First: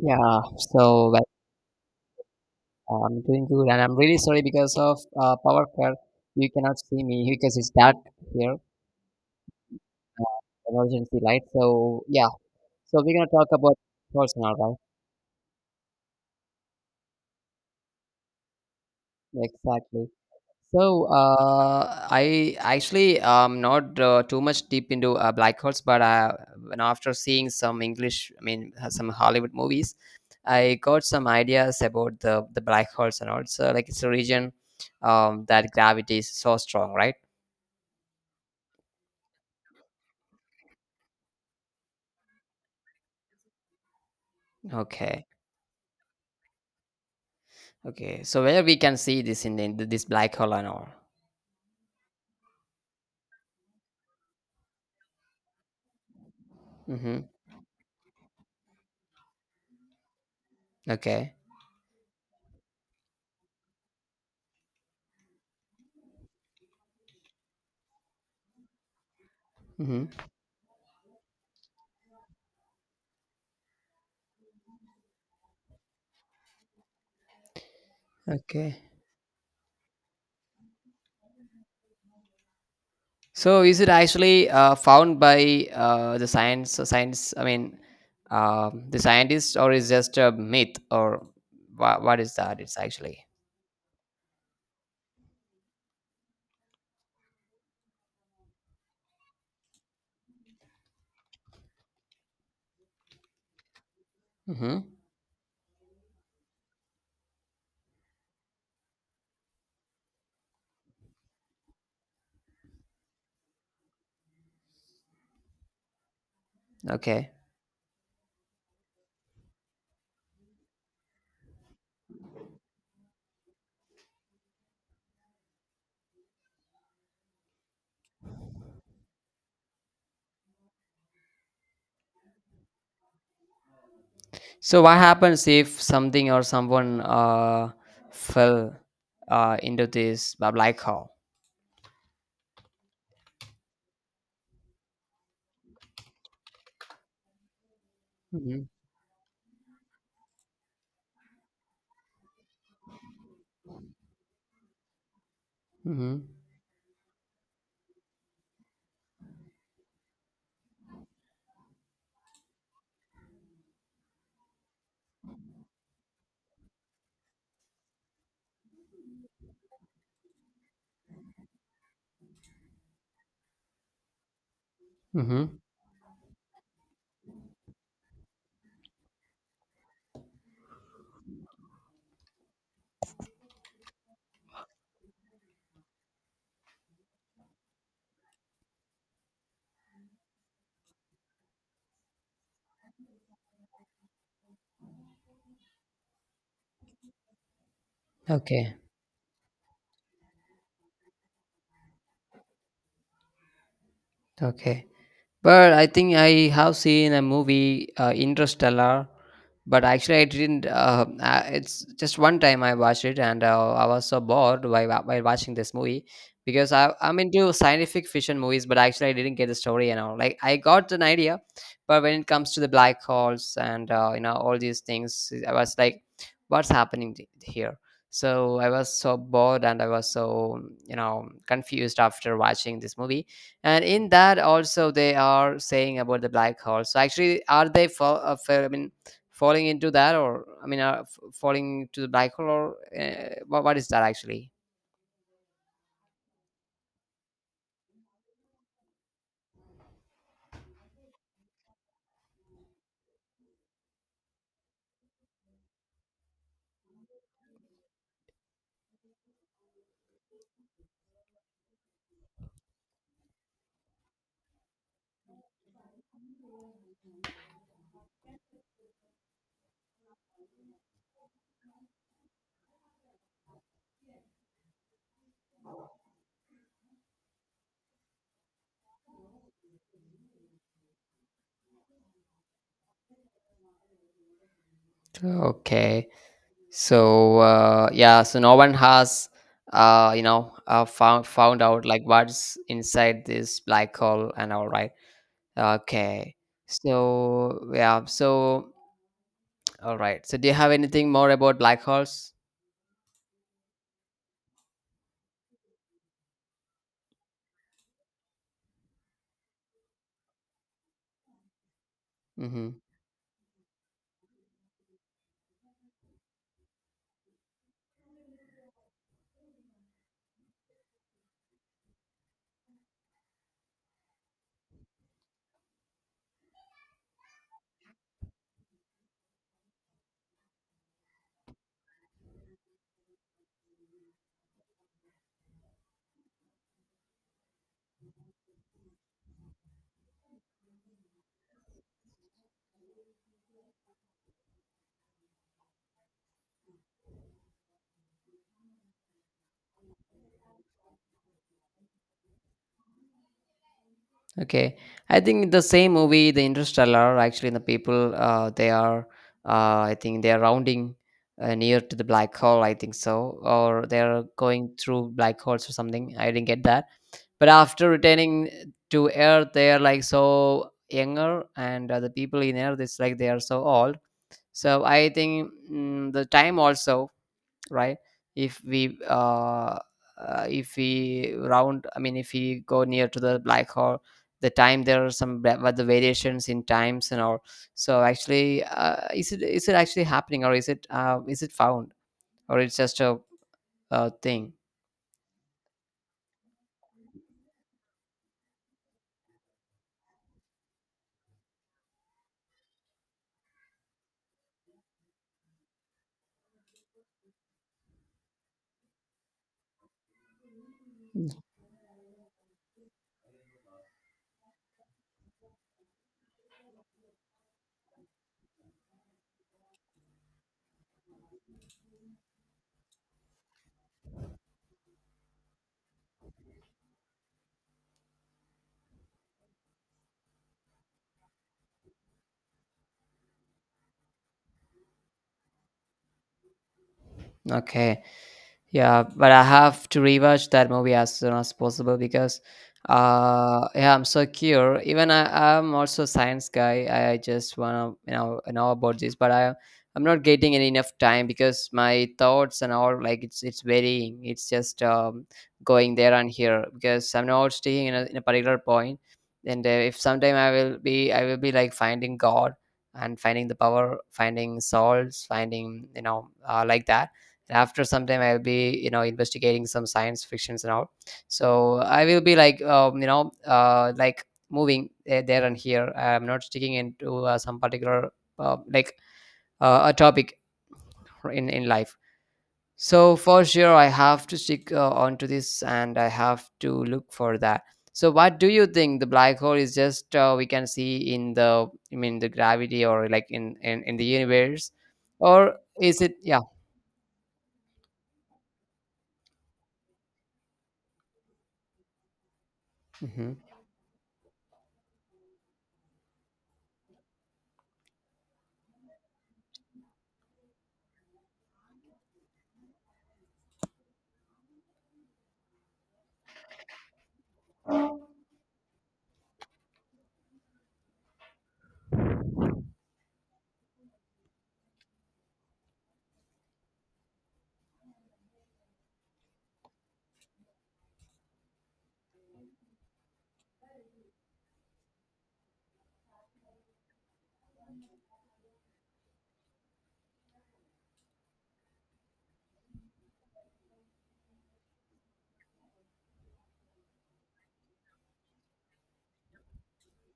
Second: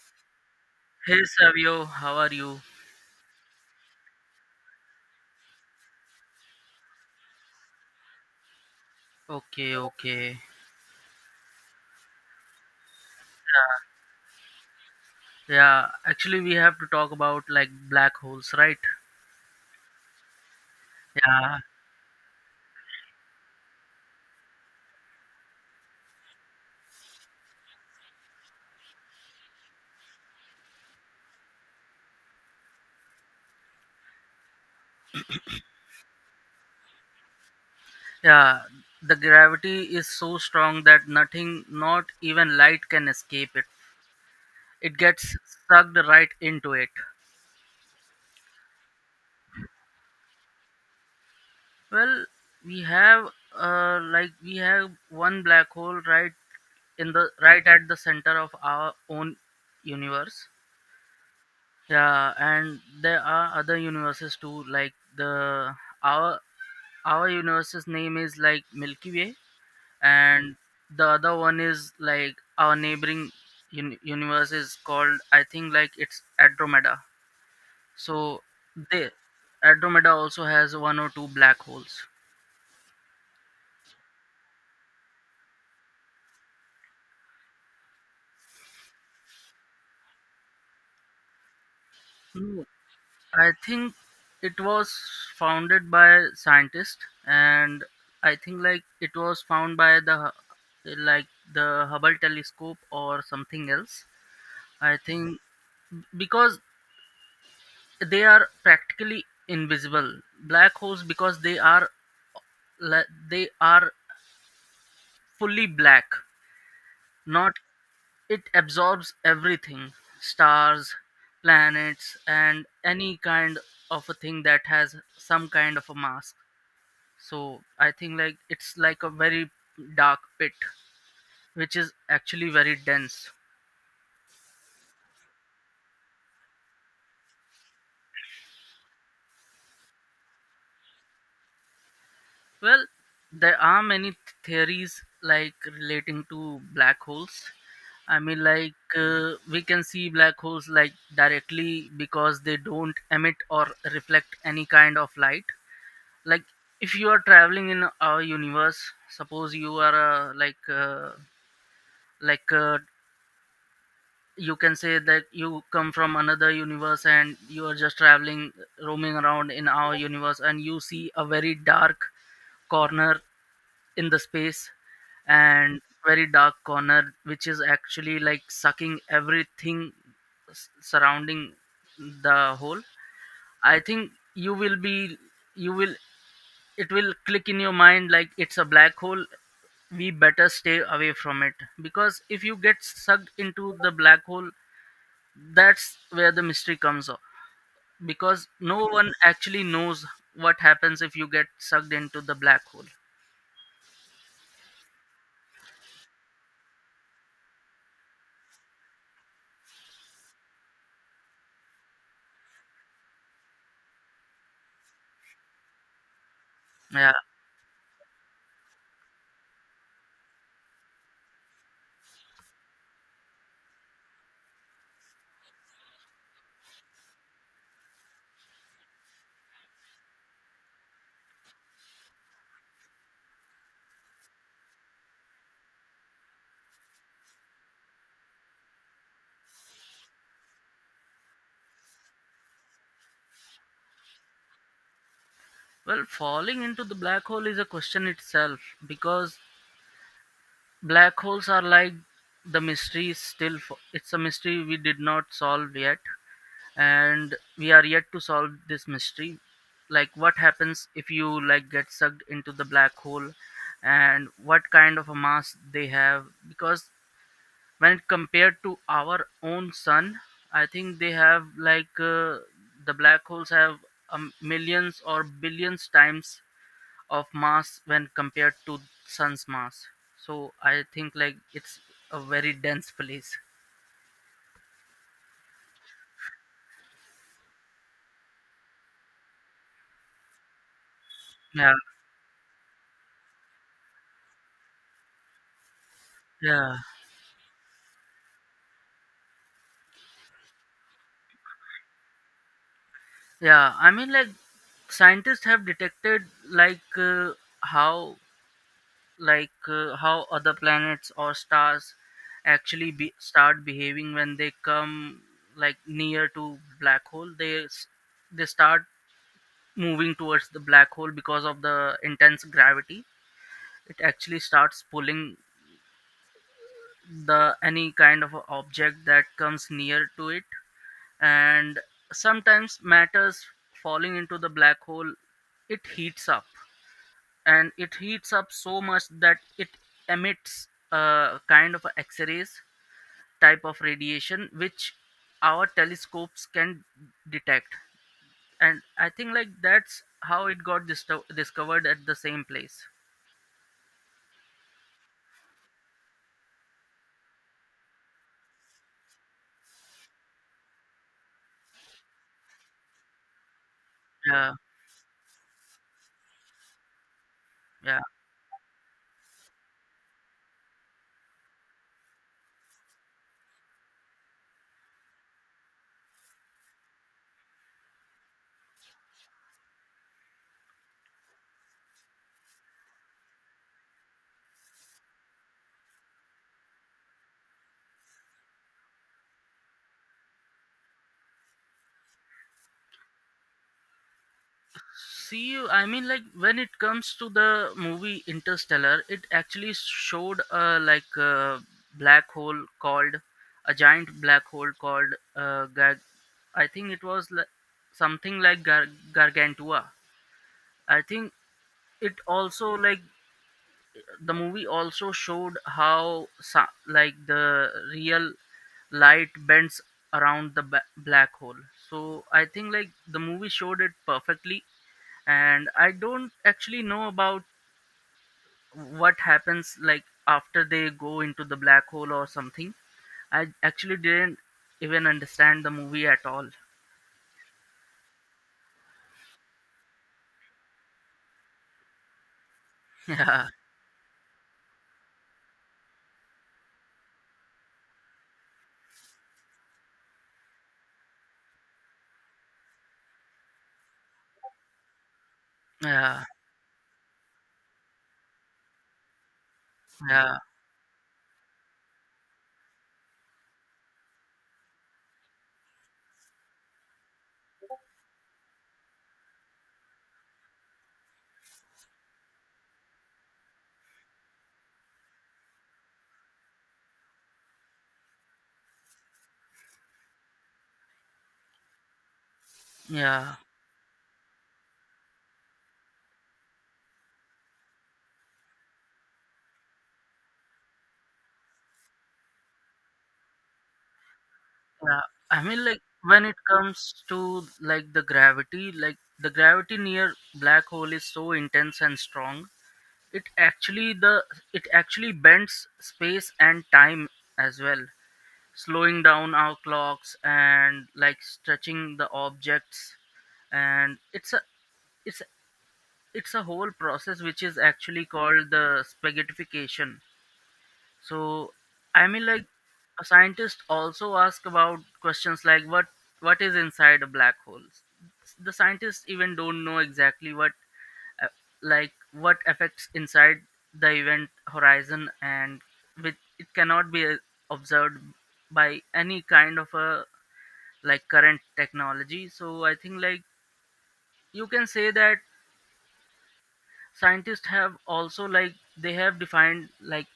Yeah, so Hey well, Savio, how are you? I'm doing good, and I'm really sorry because of power cut. You cannot see me because it's dark here, Okay, okay. uh, emergency light. So yeah, so we're gonna talk Yeah, about personal, right? yeah. Actually, we have to talk about like black holes, right? Exactly. So Yeah, I actually not too much deep into black holes, but when after seeing some English, I mean some Hollywood movies, I got some ideas about the black holes, and also like it's a region that gravity is so strong, right? yeah. The gravity is so strong that nothing, not even light, can escape it. It Okay, gets sucked right into it. okay. So where we can see this in, the, in this black hole and all. Well, we have like we have one black hole right in Mm-hmm. the right at the center of our own universe. Okay. Yeah, and there are other universes too, like the our our universe's name is like Milky Way, Mm-hmm. and the other one is like our neighboring universe is called I think like it's Andromeda. So Okay. they Andromeda also has one or two black holes. So is it actually found by the science? Science, I mean, the scientists, or is just a myth, or what is that? No, It's actually. I think it was founded by scientists, and I think like it was found by the like the Hubble telescope or something else. Mm-hmm. I think because they are practically invisible black holes because they are fully black. Okay. Not it absorbs everything, stars, planets, and any kind of a thing that has some kind of a mass. So I think like it's like a very dark pit, which is actually very dense. So what happens if something or someone fell into this black hole? Well, there are many theories like relating to black holes. I mean, Mm-hmm. like we can see black holes like directly because they don't emit or reflect any kind of light. Mm-hmm. Like if you are traveling in our universe, suppose you are like uh, you can say that you come from another universe and you are just traveling, roaming around in our universe, and you see a very dark corner in the space Mm-hmm. and very dark corner which is actually like sucking everything surrounding the hole. I think you will it will click in your mind like it's a black hole. We better stay away from it because if you get sucked into the black hole, that's where the mystery comes up because Okay. no one actually knows what happens if you get sucked into the black hole. Okay. But I think I have seen a movie, Interstellar. But actually, I didn't. It's just one time I watched it, and I was so bored while, while watching this movie, because Yeah. I'm into scientific fiction movies, but actually, I didn't get the story and all. Like, I got an idea, but when it comes to the black holes and all these things, I was like, "What's happening here?" So I was so bored, and I was so confused after watching this movie. And in that also they are saying about the black hole. So actually are they fall, I mean falling into that, or I mean are falling to the black hole, or what is that actually? Well, falling into the black hole is a question itself because black holes are like the mystery is still it's a mystery we did not solve yet, and we are yet to solve this mystery, like what happens if you like get sucked into the black hole and what kind of a mass they have because when it compared to our own sun, I think they have like the black holes have millions or billions times of mass when compared to sun's mass. So I think like it's a very dense place. Okay, so yeah, so no one has found Yeah. out like what's inside this black hole and all, right? Okay. Yeah. So yeah, so all right, so do you have anything more about black holes? Yeah, I mean like scientists have detected like how like how other planets or stars Mm-hmm. actually start behaving when they come like near to black hole. They start moving towards the black hole because of the intense gravity. It actually starts pulling the any kind of a object that comes near to it, and sometimes matters falling into the black hole, it heats up, and it heats up so much that it emits a kind of a x-rays type of radiation which our telescopes can detect. And I think like that's how it got discovered at the same place. Okay, I think the same movie, The Interstellar. Actually, the people they are, I think they are rounding near to the black hole. I think so, or they are Yeah. going through black holes or something. I didn't get that. But after Yeah. returning to Earth, they are like so younger, and the people in Earth it's like they are so old. So I think the time also, right? If we if we round, I mean if we go near to the black hole, the time, there are some the variations in times and all. So actually is it, is it actually happening, or is it found, or it's just a thing? See, I mean, like when it comes to the movie Interstellar, it actually showed a like a black hole called a giant black hole called I think it was like something like Gargantua. I think it also like the movie also showed how like the real light bends around the black hole. So I think like the movie showed it perfectly, and I don't actually know about what happens like after they go into the black hole or something. I actually didn't even understand the movie at all. Okay. Yeah, but I have to rewatch that movie as soon as possible because, Yeah. Yeah, I'm so curious. Even I'm also a science guy. I just wanna know about this, but I, I'm not getting any enough time because my thoughts and all, like it's varying. It's just going there Yeah. and here because I'm not sticking in a particular point. And if Yeah. sometime I will be like finding God, and finding the power, finding souls, finding like that. After some time I'll be investigating some science fictions and all. So I will be like like moving there and here. I'm not sticking into some particular uh, like a topic in life. So Yeah. for sure I have to stick onto this, and I have to look for that. So what do you think? The black hole is just we can see in the, I mean the gravity, or like in the universe, Yeah, I or mean like is it, when it yeah. comes to like the gravity, like the gravity near black hole is so intense and strong. it Mhm. actually the it actually bends space and time as well, slowing down our clocks and like stretching the objects. And it's a it's a- it's a whole process which is actually called the spaghettification. So I mean like a scientist also ask about questions like what is inside a black hole. The scientists even don't know exactly what uh, like what affects inside the event horizon, and with it cannot be observed by any kind of a like current technology. So I think like you can say that scientists have also like they have defined like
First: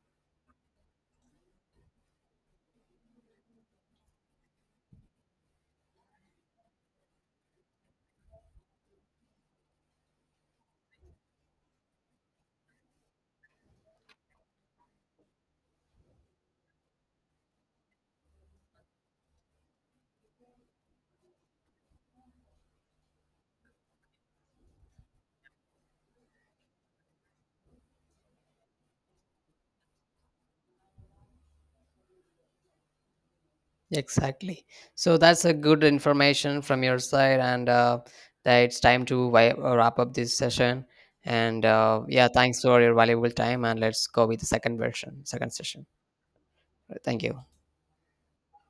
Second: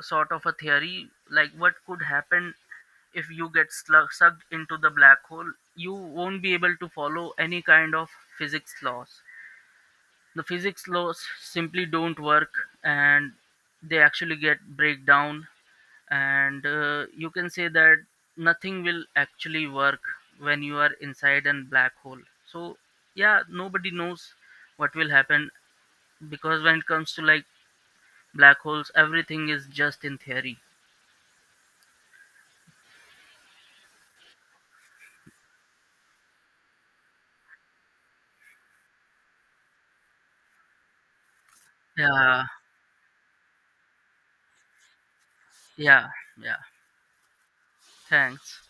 sort of a theory like what could happen if you get sucked into the black hole. You won't be able to follow any kind of physics laws. The physics laws simply don't work, and they actually get breakdown. And you can say that nothing will actually work when you are inside a black hole. So yeah, nobody knows what will happen because when it comes to like black holes, everything is just in theory. Exactly. So that's a good information from your side, and that it's time to wrap up this session. And yeah, Yeah. thanks for your valuable time, and let's go with the second version, second session. Yeah. Yeah. Thank you. Thanks.